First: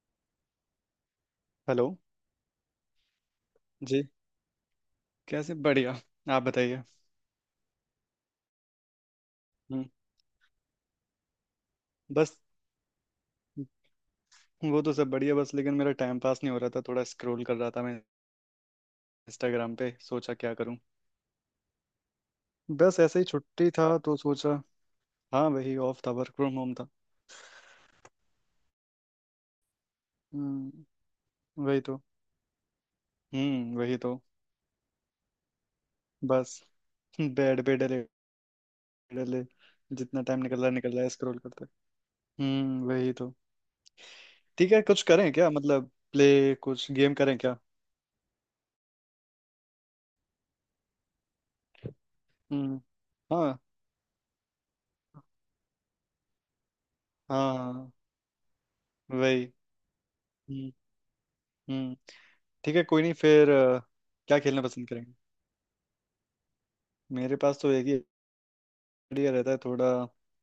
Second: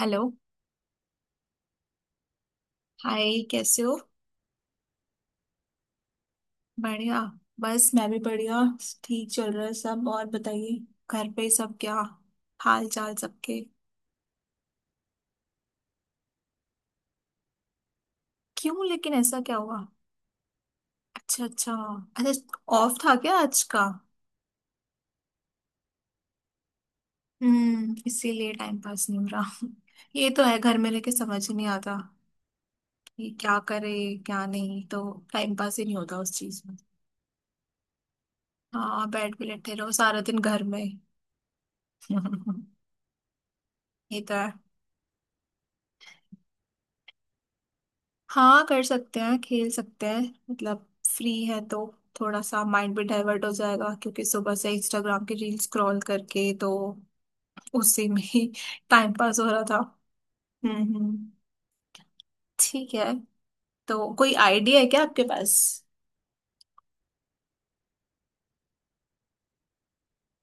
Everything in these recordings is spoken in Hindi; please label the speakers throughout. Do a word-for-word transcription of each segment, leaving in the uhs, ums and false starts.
Speaker 1: हेलो।
Speaker 2: हेलो।
Speaker 1: हाय, कैसे हो?
Speaker 2: जी। कैसे? बढ़िया। आप बताइए।
Speaker 1: बढ़िया। बस मैं भी बढ़िया। ठीक चल रहा है
Speaker 2: हम्म।
Speaker 1: सब, और बताइए। घर पे सब क्या
Speaker 2: बस।
Speaker 1: हाल चाल सबके?
Speaker 2: वो तो सब बढ़िया, बस लेकिन मेरा टाइम पास नहीं हो रहा था। थोड़ा स्क्रॉल कर रहा था मैं।
Speaker 1: क्यों, लेकिन ऐसा क्या
Speaker 2: इंस्टाग्राम
Speaker 1: हुआ?
Speaker 2: पे सोचा क्या करूं।
Speaker 1: अच्छा अच्छा। अच्छा, ऑफ
Speaker 2: बस
Speaker 1: था
Speaker 2: ऐसे ही
Speaker 1: क्या आज
Speaker 2: छुट्टी
Speaker 1: का?
Speaker 2: था तो सोचा। हाँ वही ऑफ था, वर्क फ्रॉम होम था।
Speaker 1: हम्म, इसीलिए टाइम पास नहीं हो रहा। ये तो है, घर में रह
Speaker 2: हम्म
Speaker 1: के समझ ही नहीं
Speaker 2: वही
Speaker 1: आता
Speaker 2: तो।
Speaker 1: कि क्या
Speaker 2: हम्म
Speaker 1: करे।
Speaker 2: वही तो।
Speaker 1: क्या? नहीं तो। टाइम पास ही नहीं होता उस
Speaker 2: बस।
Speaker 1: चीज में।
Speaker 2: बेड पे डले।
Speaker 1: हाँ, बैठ
Speaker 2: डले।
Speaker 1: के लेटे रहो सारा
Speaker 2: जितना
Speaker 1: दिन
Speaker 2: टाइम निकल
Speaker 1: घर
Speaker 2: रहा है,
Speaker 1: में।
Speaker 2: निकल रहा है स्क्रॉल करते। हम्म वही तो।
Speaker 1: ये तो है।
Speaker 2: ठीक है कुछ करें क्या? मतलब प्ले कुछ गेम करें क्या?
Speaker 1: हाँ, कर सकते हैं, खेल सकते हैं। मतलब फ्री है तो थोड़ा सा
Speaker 2: हम्म।
Speaker 1: माइंड भी डाइवर्ट हो
Speaker 2: हाँ।
Speaker 1: जाएगा, क्योंकि सुबह से इंस्टाग्राम की रील स्क्रॉल करके तो
Speaker 2: हाँ हाँ।
Speaker 1: उसी में ही टाइम पास हो
Speaker 2: वही।
Speaker 1: रहा था।
Speaker 2: हम्म।
Speaker 1: हम्म हम्म।
Speaker 2: हम्म। ठीक है
Speaker 1: ठीक
Speaker 2: कोई नहीं
Speaker 1: है।
Speaker 2: फिर अ,
Speaker 1: तो कोई
Speaker 2: क्या खेलना
Speaker 1: आइडिया है
Speaker 2: पसंद
Speaker 1: क्या
Speaker 2: करेंगे?
Speaker 1: आपके पास?
Speaker 2: मेरे पास तो एक ही आइडिया रहता है। थोड़ा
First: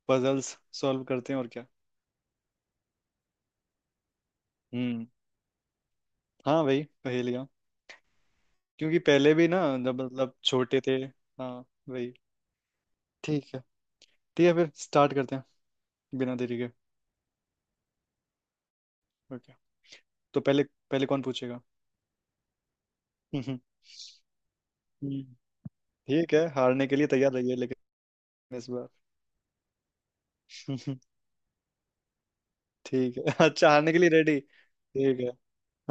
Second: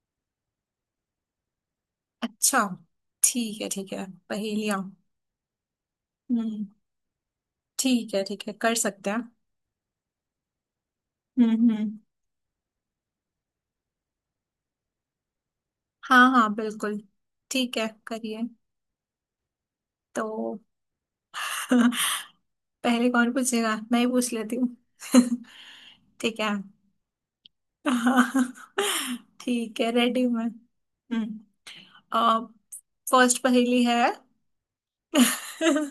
Speaker 2: पजल्स सॉल्व करते हैं और क्या।
Speaker 1: अच्छा। ठीक है ठीक है। पहेलियाँ।
Speaker 2: हम्म। हाँ
Speaker 1: हम्म।
Speaker 2: वही पहेलियाँ।
Speaker 1: ठीक है ठीक है, कर
Speaker 2: क्योंकि
Speaker 1: सकते हैं।
Speaker 2: पहले भी ना, जब मतलब छोटे थे।
Speaker 1: हम्म
Speaker 2: हाँ
Speaker 1: हम्म।
Speaker 2: वही। ठीक है। ठीक है फिर स्टार्ट करते हैं
Speaker 1: हाँ
Speaker 2: बिना
Speaker 1: हाँ,
Speaker 2: देरी के।
Speaker 1: बिल्कुल। ठीक है, करिए।
Speaker 2: ओके। तो
Speaker 1: तो
Speaker 2: पहले, पहले कौन पूछेगा?
Speaker 1: पहले कौन
Speaker 2: हम्म, हम्म,
Speaker 1: पूछेगा? मैं ही पूछ लेती हूँ।
Speaker 2: हम्म। ठीक
Speaker 1: ठीक
Speaker 2: है
Speaker 1: है।
Speaker 2: हारने के लिए तैयार रहिए लेकिन
Speaker 1: हाँ,
Speaker 2: इस बार।
Speaker 1: ठीक है, रेडी में।
Speaker 2: हम्म, हम्म।
Speaker 1: हम्म।
Speaker 2: ठीक है।
Speaker 1: फर्स्ट
Speaker 2: अच्छा,
Speaker 1: पहेली
Speaker 2: हारने के लिए
Speaker 1: है।
Speaker 2: रेडी ठीक है।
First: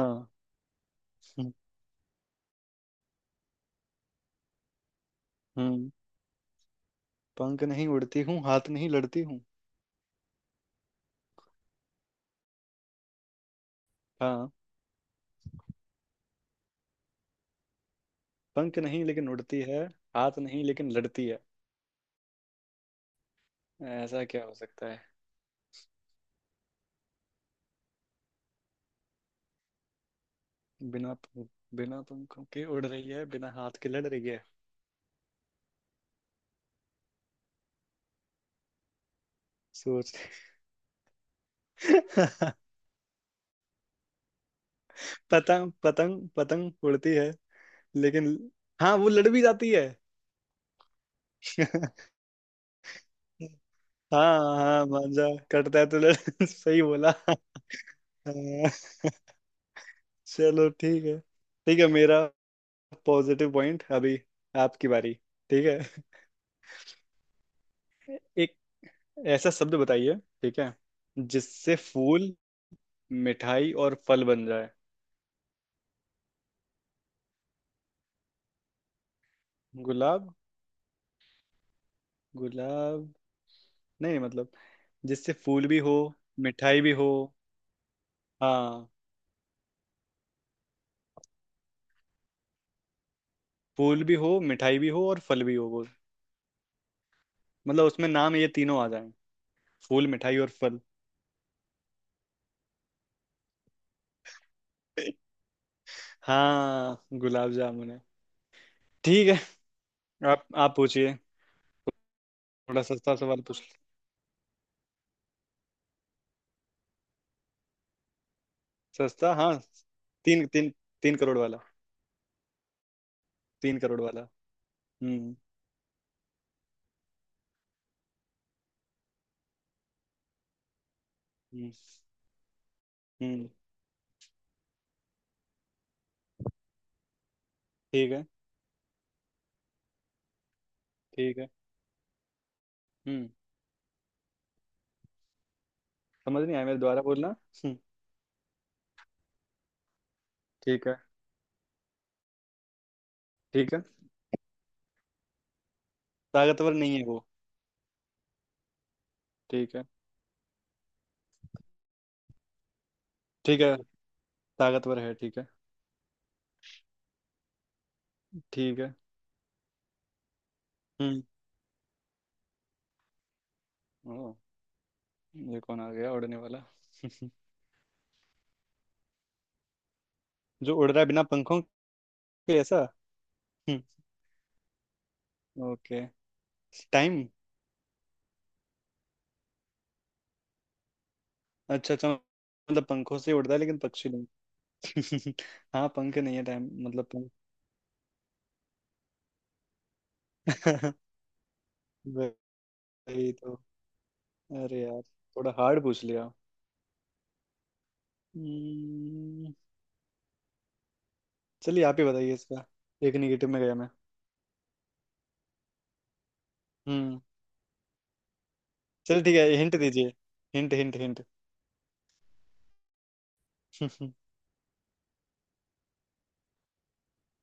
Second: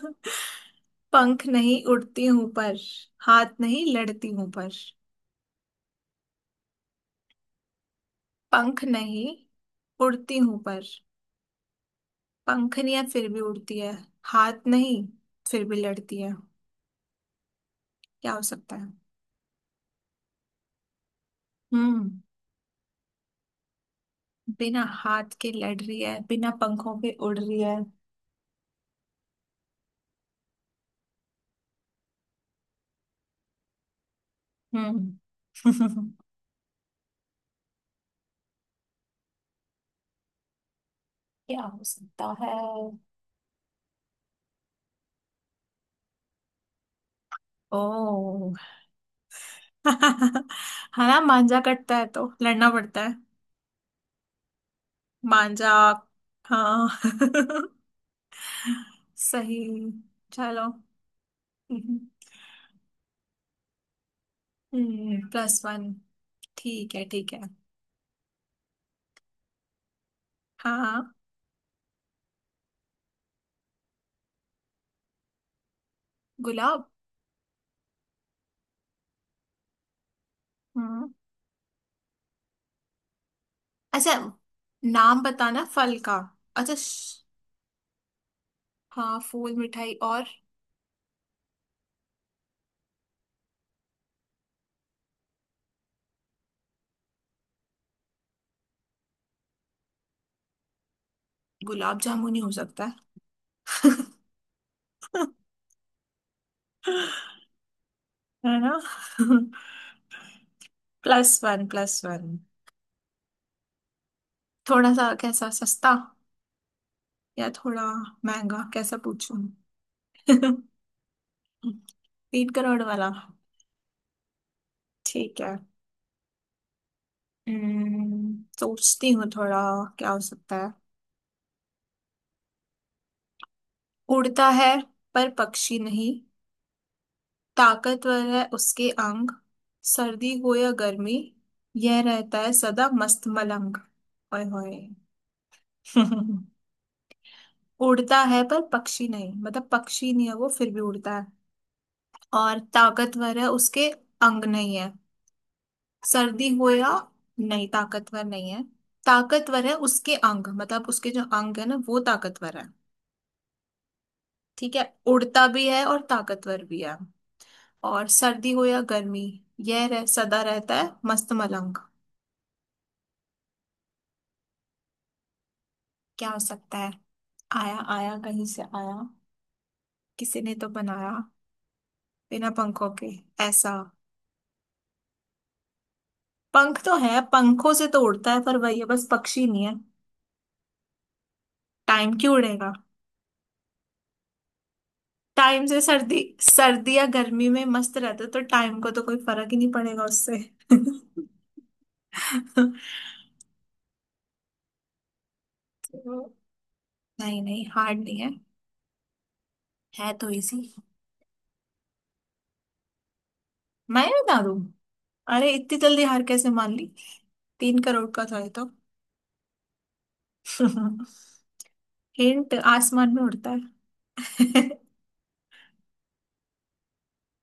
Speaker 2: हाँ।
Speaker 1: पंख
Speaker 2: हम्म।
Speaker 1: नहीं उड़ती हूं पर, हाथ नहीं लड़ती हूं पर।
Speaker 2: हम्म। पंख नहीं उड़ती हूँ, हाथ
Speaker 1: पंख
Speaker 2: नहीं लड़ती
Speaker 1: नहीं
Speaker 2: हूँ।
Speaker 1: उड़ती हूं पर पंखनियां फिर भी उड़ती है,
Speaker 2: हाँ,
Speaker 1: हाथ नहीं फिर भी लड़ती है। क्या हो सकता
Speaker 2: पंख
Speaker 1: है?
Speaker 2: नहीं लेकिन उड़ती है, हाथ नहीं लेकिन लड़ती है।
Speaker 1: हम्म।
Speaker 2: ऐसा क्या हो
Speaker 1: बिना
Speaker 2: सकता है?
Speaker 1: हाथ के लड़ रही है, बिना पंखों के उड़ रही है।
Speaker 2: बिना पंख- बिना पंखों के उड़ रही है, बिना हाथ के लड़ रही है।
Speaker 1: हम्म।
Speaker 2: सोच।
Speaker 1: क्या हो सकता है?
Speaker 2: पतंग पतंग पतंग उड़ती है लेकिन,
Speaker 1: ओ।
Speaker 2: हाँ वो लड़ भी जाती है।
Speaker 1: हाँ ना, मांजा कटता है तो लड़ना पड़ता है।
Speaker 2: हाँ हाँ, मांझा
Speaker 1: मांजा।
Speaker 2: कटता है तो लड़। सही
Speaker 1: हाँ।
Speaker 2: बोला। हाँ।
Speaker 1: सही।
Speaker 2: चलो
Speaker 1: चलो।
Speaker 2: ठीक है। ठीक है
Speaker 1: हम्म।
Speaker 2: मेरा पॉजिटिव पॉइंट अभी। आपकी बारी।
Speaker 1: प्लस
Speaker 2: ठीक है।
Speaker 1: वन ठीक है ठीक है।
Speaker 2: एक ऐसा शब्द बताइए, ठीक है,
Speaker 1: हाँ।
Speaker 2: जिससे फूल, मिठाई और फल बन जाए।
Speaker 1: गुलाब।
Speaker 2: गुलाब।
Speaker 1: हम्म।
Speaker 2: गुलाब।
Speaker 1: अच्छा,
Speaker 2: नहीं मतलब
Speaker 1: नाम
Speaker 2: जिससे
Speaker 1: बताना
Speaker 2: फूल भी हो,
Speaker 1: फल का। अच्छा,
Speaker 2: मिठाई भी हो।
Speaker 1: श-
Speaker 2: हाँ,
Speaker 1: हाँ, फूल मिठाई और
Speaker 2: फूल भी हो, मिठाई भी हो और फल भी हो वो। मतलब उसमें नाम ये तीनों आ जाएं, फूल, मिठाई और फल।
Speaker 1: गुलाब जामुन ही हो सकता है।
Speaker 2: हाँ, गुलाब जामुन है।
Speaker 1: है ना?
Speaker 2: ठीक है। आप आप पूछिए।
Speaker 1: Plus one, plus one.
Speaker 2: थोड़ा सस्ता सवाल पूछ।
Speaker 1: थोड़ा सा कैसा सस्ता, या थोड़ा महंगा कैसा
Speaker 2: सस्ता।
Speaker 1: पूछूं?
Speaker 2: हाँ। तीन तीन तीन करोड़ वाला।
Speaker 1: तीन करोड़ वाला?
Speaker 2: तीन करोड़ वाला। हम्म।
Speaker 1: ठीक है। हम्म, सोचती हूँ थोड़ा, क्या हो सकता है?
Speaker 2: हम्म। हम्म,
Speaker 1: उड़ता है पर पक्षी नहीं,
Speaker 2: ठीक है।
Speaker 1: ताकतवर है उसके अंग, सर्दी हो या गर्मी
Speaker 2: ठीक है।
Speaker 1: यह रहता है सदा मस्त
Speaker 2: हम्म।
Speaker 1: मलंग। ओए होए।
Speaker 2: समझ नहीं आया मेरे द्वारा बोलना। हम्म,
Speaker 1: उड़ता है पर पक्षी नहीं, मतलब पक्षी नहीं है वो, फिर भी
Speaker 2: ठीक है।
Speaker 1: उड़ता है। और ताकतवर है
Speaker 2: ठीक है।
Speaker 1: उसके अंग। नहीं है? सर्दी हो
Speaker 2: ताकतवर
Speaker 1: या...
Speaker 2: नहीं है वो?
Speaker 1: नहीं, ताकतवर नहीं है। ताकतवर है
Speaker 2: ठीक है।
Speaker 1: उसके अंग, मतलब उसके जो अंग है ना वो ताकतवर है।
Speaker 2: ठीक है।
Speaker 1: ठीक है,
Speaker 2: ताकतवर है ठीक
Speaker 1: उड़ता
Speaker 2: है।
Speaker 1: भी है और ताकतवर भी है। और सर्दी हो
Speaker 2: ठीक
Speaker 1: या
Speaker 2: है।
Speaker 1: गर्मी यह रह, सदा रहता है
Speaker 2: हम्म।
Speaker 1: मस्त मलंग।
Speaker 2: ओ, ये कौन आ गया
Speaker 1: क्या
Speaker 2: उड़ने
Speaker 1: हो
Speaker 2: वाला?
Speaker 1: सकता है? आया आया कहीं से आया, किसी ने तो
Speaker 2: जो उड़ रहा है
Speaker 1: बनाया।
Speaker 2: बिना पंखों
Speaker 1: बिना
Speaker 2: के, ऐसा।
Speaker 1: पंखों के ऐसा।
Speaker 2: हम्म। ओके।
Speaker 1: पंख तो है,
Speaker 2: टाइम।
Speaker 1: पंखों से तो उड़ता है पर, वही है, बस पक्षी नहीं है।
Speaker 2: अच्छा अच्छा,
Speaker 1: टाइम क्यों उड़ेगा?
Speaker 2: मतलब पंखों से उड़ता है लेकिन पक्षी नहीं।
Speaker 1: टाइम से
Speaker 2: हाँ
Speaker 1: सर्दी,
Speaker 2: पंख नहीं है, टाइम
Speaker 1: सर्दी
Speaker 2: मतलब
Speaker 1: या
Speaker 2: पंख।
Speaker 1: गर्मी में मस्त रहता है तो टाइम को तो कोई फर्क ही नहीं पड़ेगा उससे। तो
Speaker 2: वही तो। अरे यार, थोड़ा हार्ड पूछ लिया।
Speaker 1: नहीं नहीं, हार्ड नहीं है,
Speaker 2: हम्म।
Speaker 1: है तो इजी।
Speaker 2: चलिए आप ही बताइए इसका। एक निगेटिव में गया मैं।
Speaker 1: मैं बता दूं? अरे इतनी जल्दी हार कैसे मान ली?
Speaker 2: हम्म।
Speaker 1: तीन करोड़ का था ये तो।
Speaker 2: चलो ठीक है, हिंट दीजिए। Hint hint hint.
Speaker 1: हिंट, आसमान में उड़ता है।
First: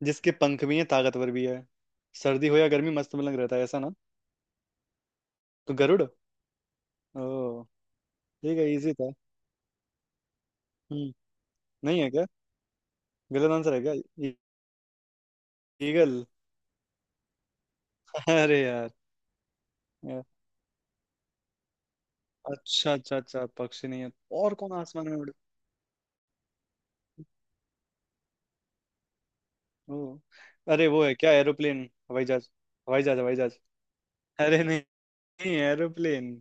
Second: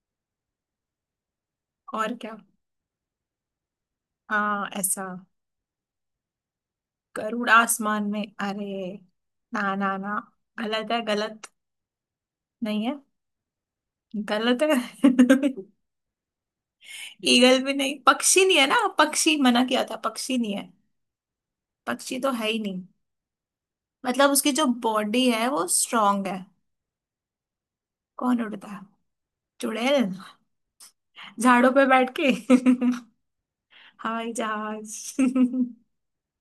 Speaker 2: जिसके पंख भी हैं, ताकतवर भी है,
Speaker 1: और क्या?
Speaker 2: सर्दी हो या गर्मी मस्त मलंग रहता है, ऐसा ना?
Speaker 1: हाँ ऐसा।
Speaker 2: तो गरुड़।
Speaker 1: गरुड़?
Speaker 2: ओ,
Speaker 1: आसमान में?
Speaker 2: ठीक है
Speaker 1: अरे,
Speaker 2: इजी था।
Speaker 1: ना ना ना, गलत है
Speaker 2: हम्म,
Speaker 1: गलत।
Speaker 2: नहीं है क्या?
Speaker 1: नहीं है।
Speaker 2: गलत आंसर है क्या?
Speaker 1: गलत है।
Speaker 2: ईगल।
Speaker 1: ईगल भी नहीं, पक्षी नहीं
Speaker 2: अरे
Speaker 1: है ना,
Speaker 2: यार।
Speaker 1: पक्षी मना किया था,
Speaker 2: यार,
Speaker 1: पक्षी नहीं है। पक्षी तो है ही नहीं।
Speaker 2: अच्छा अच्छा अच्छा पक्षी नहीं है।
Speaker 1: मतलब उसकी
Speaker 2: और
Speaker 1: जो
Speaker 2: कौन आसमान में
Speaker 1: बॉडी
Speaker 2: उड़?
Speaker 1: है वो स्ट्रांग है। कौन उड़ता है? चुड़ैल,
Speaker 2: ओ, अरे वो है क्या,
Speaker 1: झाड़ों
Speaker 2: एरोप्लेन?
Speaker 1: पे बैठ
Speaker 2: हवाई
Speaker 1: के।
Speaker 2: जहाज हवाई जहाज हवाई जहाज।
Speaker 1: हवाई
Speaker 2: अरे नहीं,
Speaker 1: जहाज।
Speaker 2: नहीं एरोप्लेन।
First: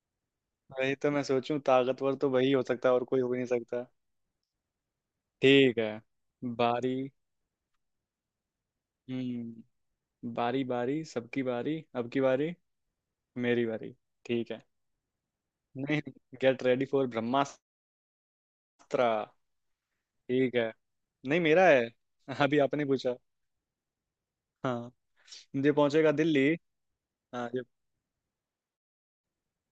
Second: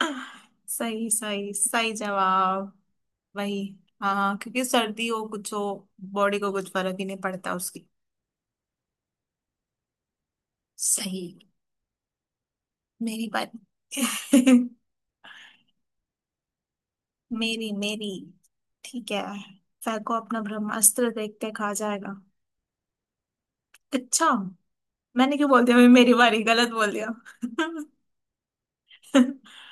Speaker 2: वही
Speaker 1: सही
Speaker 2: तो मैं
Speaker 1: सही
Speaker 2: सोचूं,
Speaker 1: सही
Speaker 2: ताकतवर तो वही हो
Speaker 1: जवाब।
Speaker 2: सकता है और कोई हो ही नहीं
Speaker 1: वही।
Speaker 2: सकता।
Speaker 1: हाँ हाँ, क्योंकि सर्दी हो कुछ हो,
Speaker 2: ठीक है।
Speaker 1: बॉडी को कुछ
Speaker 2: बारी।
Speaker 1: फर्क ही नहीं पड़ता उसकी।
Speaker 2: हम्म। बारी बारी
Speaker 1: सही।
Speaker 2: सबकी बारी, अब की बारी
Speaker 1: मेरी बारी।
Speaker 2: मेरी बारी। ठीक है। नहीं, गेट रेडी फॉर ब्रह्मास्त्र।
Speaker 1: मेरी मेरी, ठीक है। सर को अपना
Speaker 2: ठीक है।
Speaker 1: ब्रह्मास्त्र
Speaker 2: नहीं
Speaker 1: देखते
Speaker 2: मेरा
Speaker 1: खा
Speaker 2: है।
Speaker 1: जाएगा।
Speaker 2: अभी आपने पूछा।
Speaker 1: अच्छा।
Speaker 2: हाँ।
Speaker 1: मैंने क्यों बोल
Speaker 2: ये
Speaker 1: दिया मैं
Speaker 2: पहुंचेगा
Speaker 1: मेरी बारी?
Speaker 2: दिल्ली।
Speaker 1: गलत बोल दिया।
Speaker 2: हाँ ये।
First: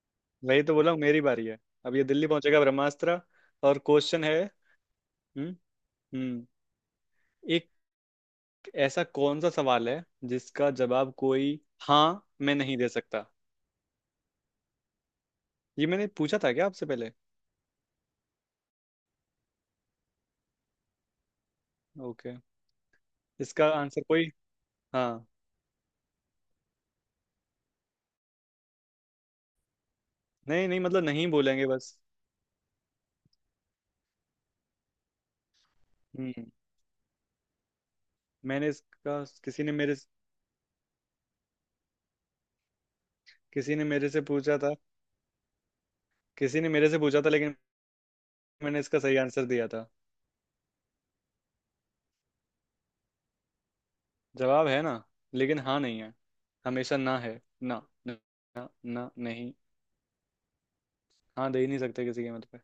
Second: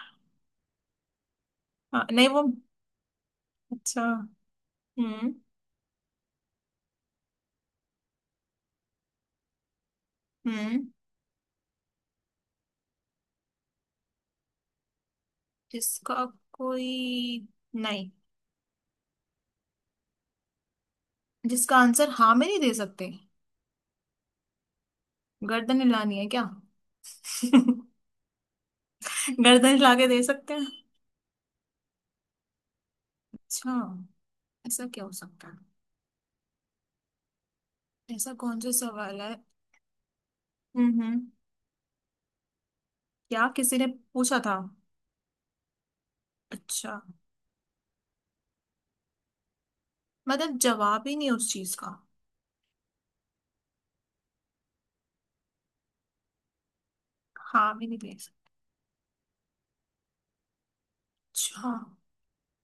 Speaker 2: वही तो बोला हूँ, मेरी बारी है। अब ये
Speaker 1: हाँ,
Speaker 2: दिल्ली
Speaker 1: नहीं वो।
Speaker 2: पहुंचेगा ब्रह्मास्त्र। और
Speaker 1: अच्छा।
Speaker 2: क्वेश्चन है।
Speaker 1: हम्म।
Speaker 2: हम्म। हम्म। एक ऐसा कौन सा सवाल है जिसका
Speaker 1: हम्म।
Speaker 2: जवाब कोई हाँ मैं नहीं दे सकता? ये मैंने
Speaker 1: जिसका
Speaker 2: पूछा था क्या आपसे पहले?
Speaker 1: कोई नहीं, जिसका आंसर हाँ
Speaker 2: ओके।
Speaker 1: में नहीं दे सकते?
Speaker 2: इसका आंसर कोई हाँ।
Speaker 1: गर्दन हिलानी है क्या? गर्दन हिला के दे सकते हैं?
Speaker 2: नहीं नहीं मतलब नहीं बोलेंगे बस।
Speaker 1: अच्छा। ऐसा क्या हो सकता है?
Speaker 2: हम्म।
Speaker 1: ऐसा कौन
Speaker 2: मैंने
Speaker 1: सा सवाल
Speaker 2: इसका
Speaker 1: है?
Speaker 2: किसी ने मेरे
Speaker 1: हम्म हम्म। क्या
Speaker 2: किसी
Speaker 1: किसी
Speaker 2: ने
Speaker 1: ने
Speaker 2: मेरे से
Speaker 1: पूछा था?
Speaker 2: पूछा था। किसी ने मेरे से
Speaker 1: अच्छा,
Speaker 2: पूछा था लेकिन मैंने इसका सही आंसर दिया था।
Speaker 1: मतलब जवाब ही नहीं उस चीज का?
Speaker 2: जवाब है ना, लेकिन हाँ नहीं है, हमेशा ना है
Speaker 1: हाँ
Speaker 2: ना
Speaker 1: भी नहीं दे
Speaker 2: ना।
Speaker 1: सकते?
Speaker 2: ना, ना नहीं। हाँ दे ही
Speaker 1: अच्छा,
Speaker 2: नहीं सकते किसी कीमत पे।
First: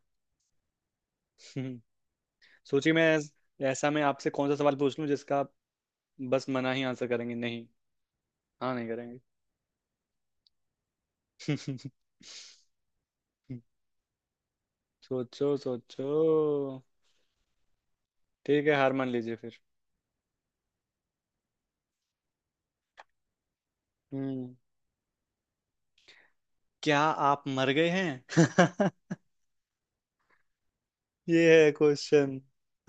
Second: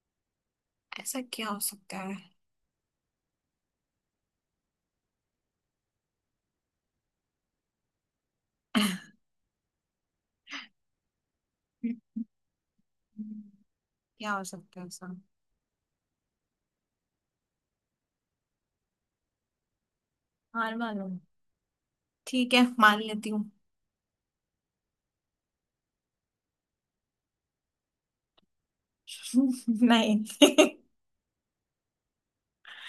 Speaker 1: ऐसा क्या हो
Speaker 2: हम्म,
Speaker 1: सकता है?
Speaker 2: सोचिए। मैं ऐस- ऐसा मैं आपसे कौन सा सवाल पूछ लूं जिसका आप बस मना ही आंसर करेंगे नहीं, हाँ नहीं करेंगे।
Speaker 1: क्या हो सकता है ऐसा?
Speaker 2: सोचो सोचो। ठीक है हार मान लीजिए फिर।
Speaker 1: हार मानो। ठीक है, मान लेती हूँ।
Speaker 2: हम्म। क्या आप मर गए हैं?
Speaker 1: नहीं।
Speaker 2: ये है क्वेश्चन।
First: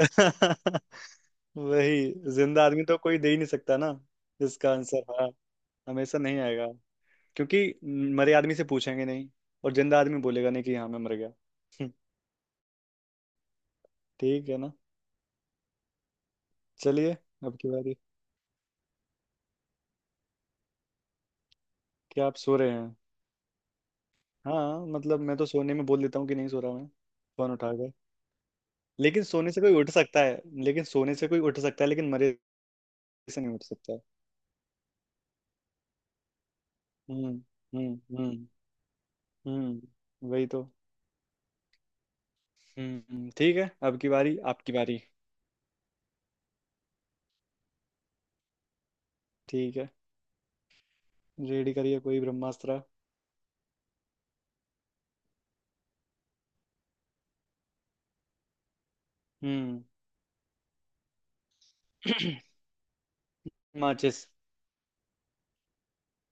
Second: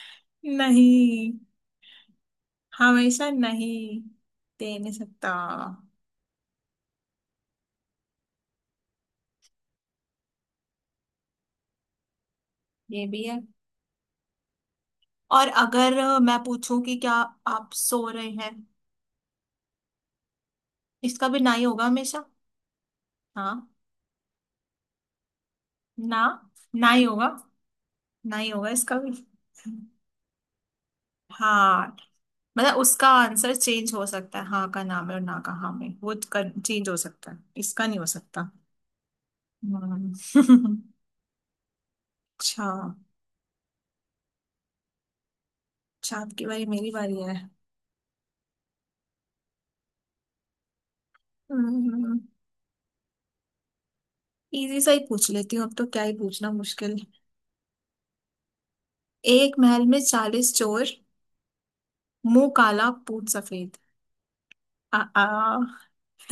Speaker 1: नहीं।
Speaker 2: वही, जिंदा आदमी तो कोई
Speaker 1: हमेशा
Speaker 2: दे ही नहीं सकता ना।
Speaker 1: नहीं
Speaker 2: इसका
Speaker 1: दे नहीं
Speaker 2: आंसर
Speaker 1: सकता।
Speaker 2: हाँ हमेशा नहीं आएगा क्योंकि मरे आदमी से पूछेंगे नहीं और जिंदा आदमी बोलेगा नहीं कि हाँ मैं मर गया।
Speaker 1: ये भी है।
Speaker 2: ठीक है ना?
Speaker 1: और अगर अ, मैं पूछूं कि क्या
Speaker 2: चलिए अब की
Speaker 1: आप
Speaker 2: बारी।
Speaker 1: सो रहे हैं? इसका भी ना ही होगा हमेशा।
Speaker 2: क्या आप सो रहे हैं?
Speaker 1: हाँ।
Speaker 2: हाँ मतलब मैं तो सोने में बोल देता
Speaker 1: ना,
Speaker 2: हूँ कि नहीं सो रहा मैं,
Speaker 1: ना ही होगा।
Speaker 2: फोन उठा कर।
Speaker 1: ना ही होगा इसका भी।
Speaker 2: लेकिन सोने से कोई उठ सकता है लेकिन सोने से कोई उठ सकता
Speaker 1: हाँ,
Speaker 2: है लेकिन मरे
Speaker 1: मतलब उसका
Speaker 2: से नहीं
Speaker 1: आंसर
Speaker 2: उठ
Speaker 1: चेंज
Speaker 2: सकता।
Speaker 1: हो सकता है, हाँ का नाम है और ना का हाँ में वो चेंज हो
Speaker 2: हम्म।
Speaker 1: सकता है, इसका नहीं
Speaker 2: हम्म।
Speaker 1: हो
Speaker 2: हम्म।
Speaker 1: सकता।
Speaker 2: हम्म वही तो।
Speaker 1: हम्म। अच्छा।
Speaker 2: हम्म ठीक है। अब की बारी आपकी बारी।
Speaker 1: अच्छा, आपकी बारी, मेरी बारी है।
Speaker 2: ठीक है, रेडी करिए
Speaker 1: हम्म,
Speaker 2: कोई ब्रह्मास्त्र।
Speaker 1: इजी सा ही पूछ लेती हूँ अब तो, क्या ही पूछना मुश्किल। एक
Speaker 2: हम्म।
Speaker 1: महल में चालीस चोर, मुंह काला पूत सफेद।
Speaker 2: माचिस।
Speaker 1: आ, आ।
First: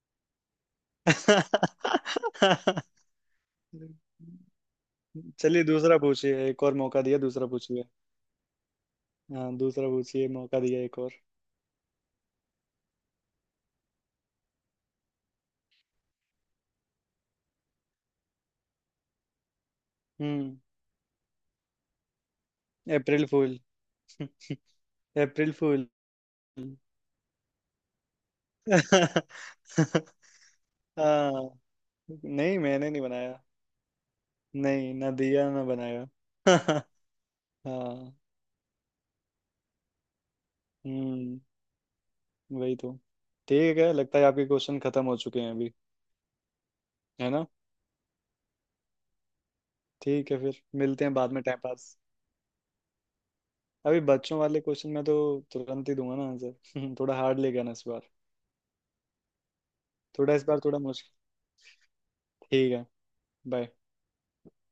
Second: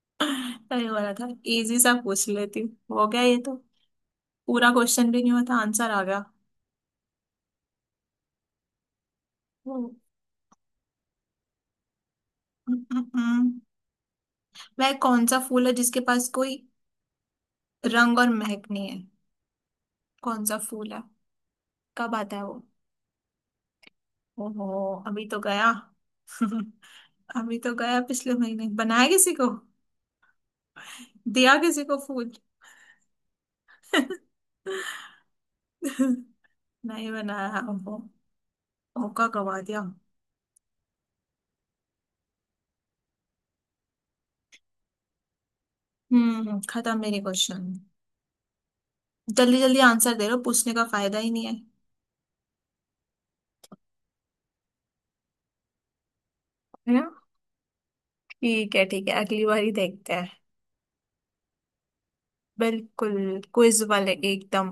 Speaker 1: अरे वाला था। इजी सा पूछ लेती हूँ। हो गया ये तो, पूरा क्वेश्चन भी नहीं होता
Speaker 2: चलिए
Speaker 1: आंसर
Speaker 2: दूसरा
Speaker 1: आ गया।
Speaker 2: पूछिए, एक और मौका दिया। दूसरा पूछिए। हाँ दूसरा
Speaker 1: हम्म,
Speaker 2: पूछिए, मौका दिया एक और।
Speaker 1: हम्म, हम्म। वह कौन सा फूल है जिसके पास कोई रंग और महक नहीं है? कौन सा
Speaker 2: हम्म।
Speaker 1: फूल है? कब आता है वो?
Speaker 2: अप्रैल फूल।
Speaker 1: ओहो। अभी तो
Speaker 2: अप्रैल
Speaker 1: गया।
Speaker 2: फूल।
Speaker 1: अभी तो गया, पिछले महीने बनाया किसी को, दिया
Speaker 2: हाँ।
Speaker 1: किसी को फूल।
Speaker 2: नहीं मैंने नहीं बनाया। नहीं, ना दिया ना बनाया।
Speaker 1: नहीं बनाया? ओहो,
Speaker 2: हाँ।
Speaker 1: मौका गवा दिया।
Speaker 2: हम्म, वही तो। ठीक है लगता है आपके क्वेश्चन खत्म हो चुके हैं अभी।
Speaker 1: हम्म, खत्म मेरे
Speaker 2: है ना?
Speaker 1: क्वेश्चन। जल्दी जल्दी आंसर दे
Speaker 2: ठीक
Speaker 1: रहे
Speaker 2: है
Speaker 1: हो,
Speaker 2: फिर
Speaker 1: पूछने का
Speaker 2: मिलते हैं
Speaker 1: फायदा ही
Speaker 2: बाद में, टाइम
Speaker 1: नहीं
Speaker 2: पास। अभी बच्चों वाले क्वेश्चन में तो तुरंत ही दूंगा ना आंसर।
Speaker 1: है।
Speaker 2: थोड़ा हार्ड ले गया ना इस बार।
Speaker 1: ठीक है ठीक है, अगली बारी देखते हैं।
Speaker 2: थोड़ा इस बार थोड़ा मुश्किल। ठीक है
Speaker 1: बिल्कुल
Speaker 2: बाय।
Speaker 1: क्विज वाले एकदम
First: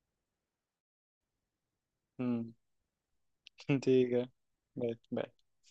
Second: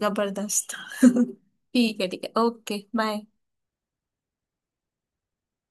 Speaker 1: जबरदस्त। ठीक है ठीक है,
Speaker 2: हम्म।
Speaker 1: Okay bye.
Speaker 2: ठीक है। Bye bye.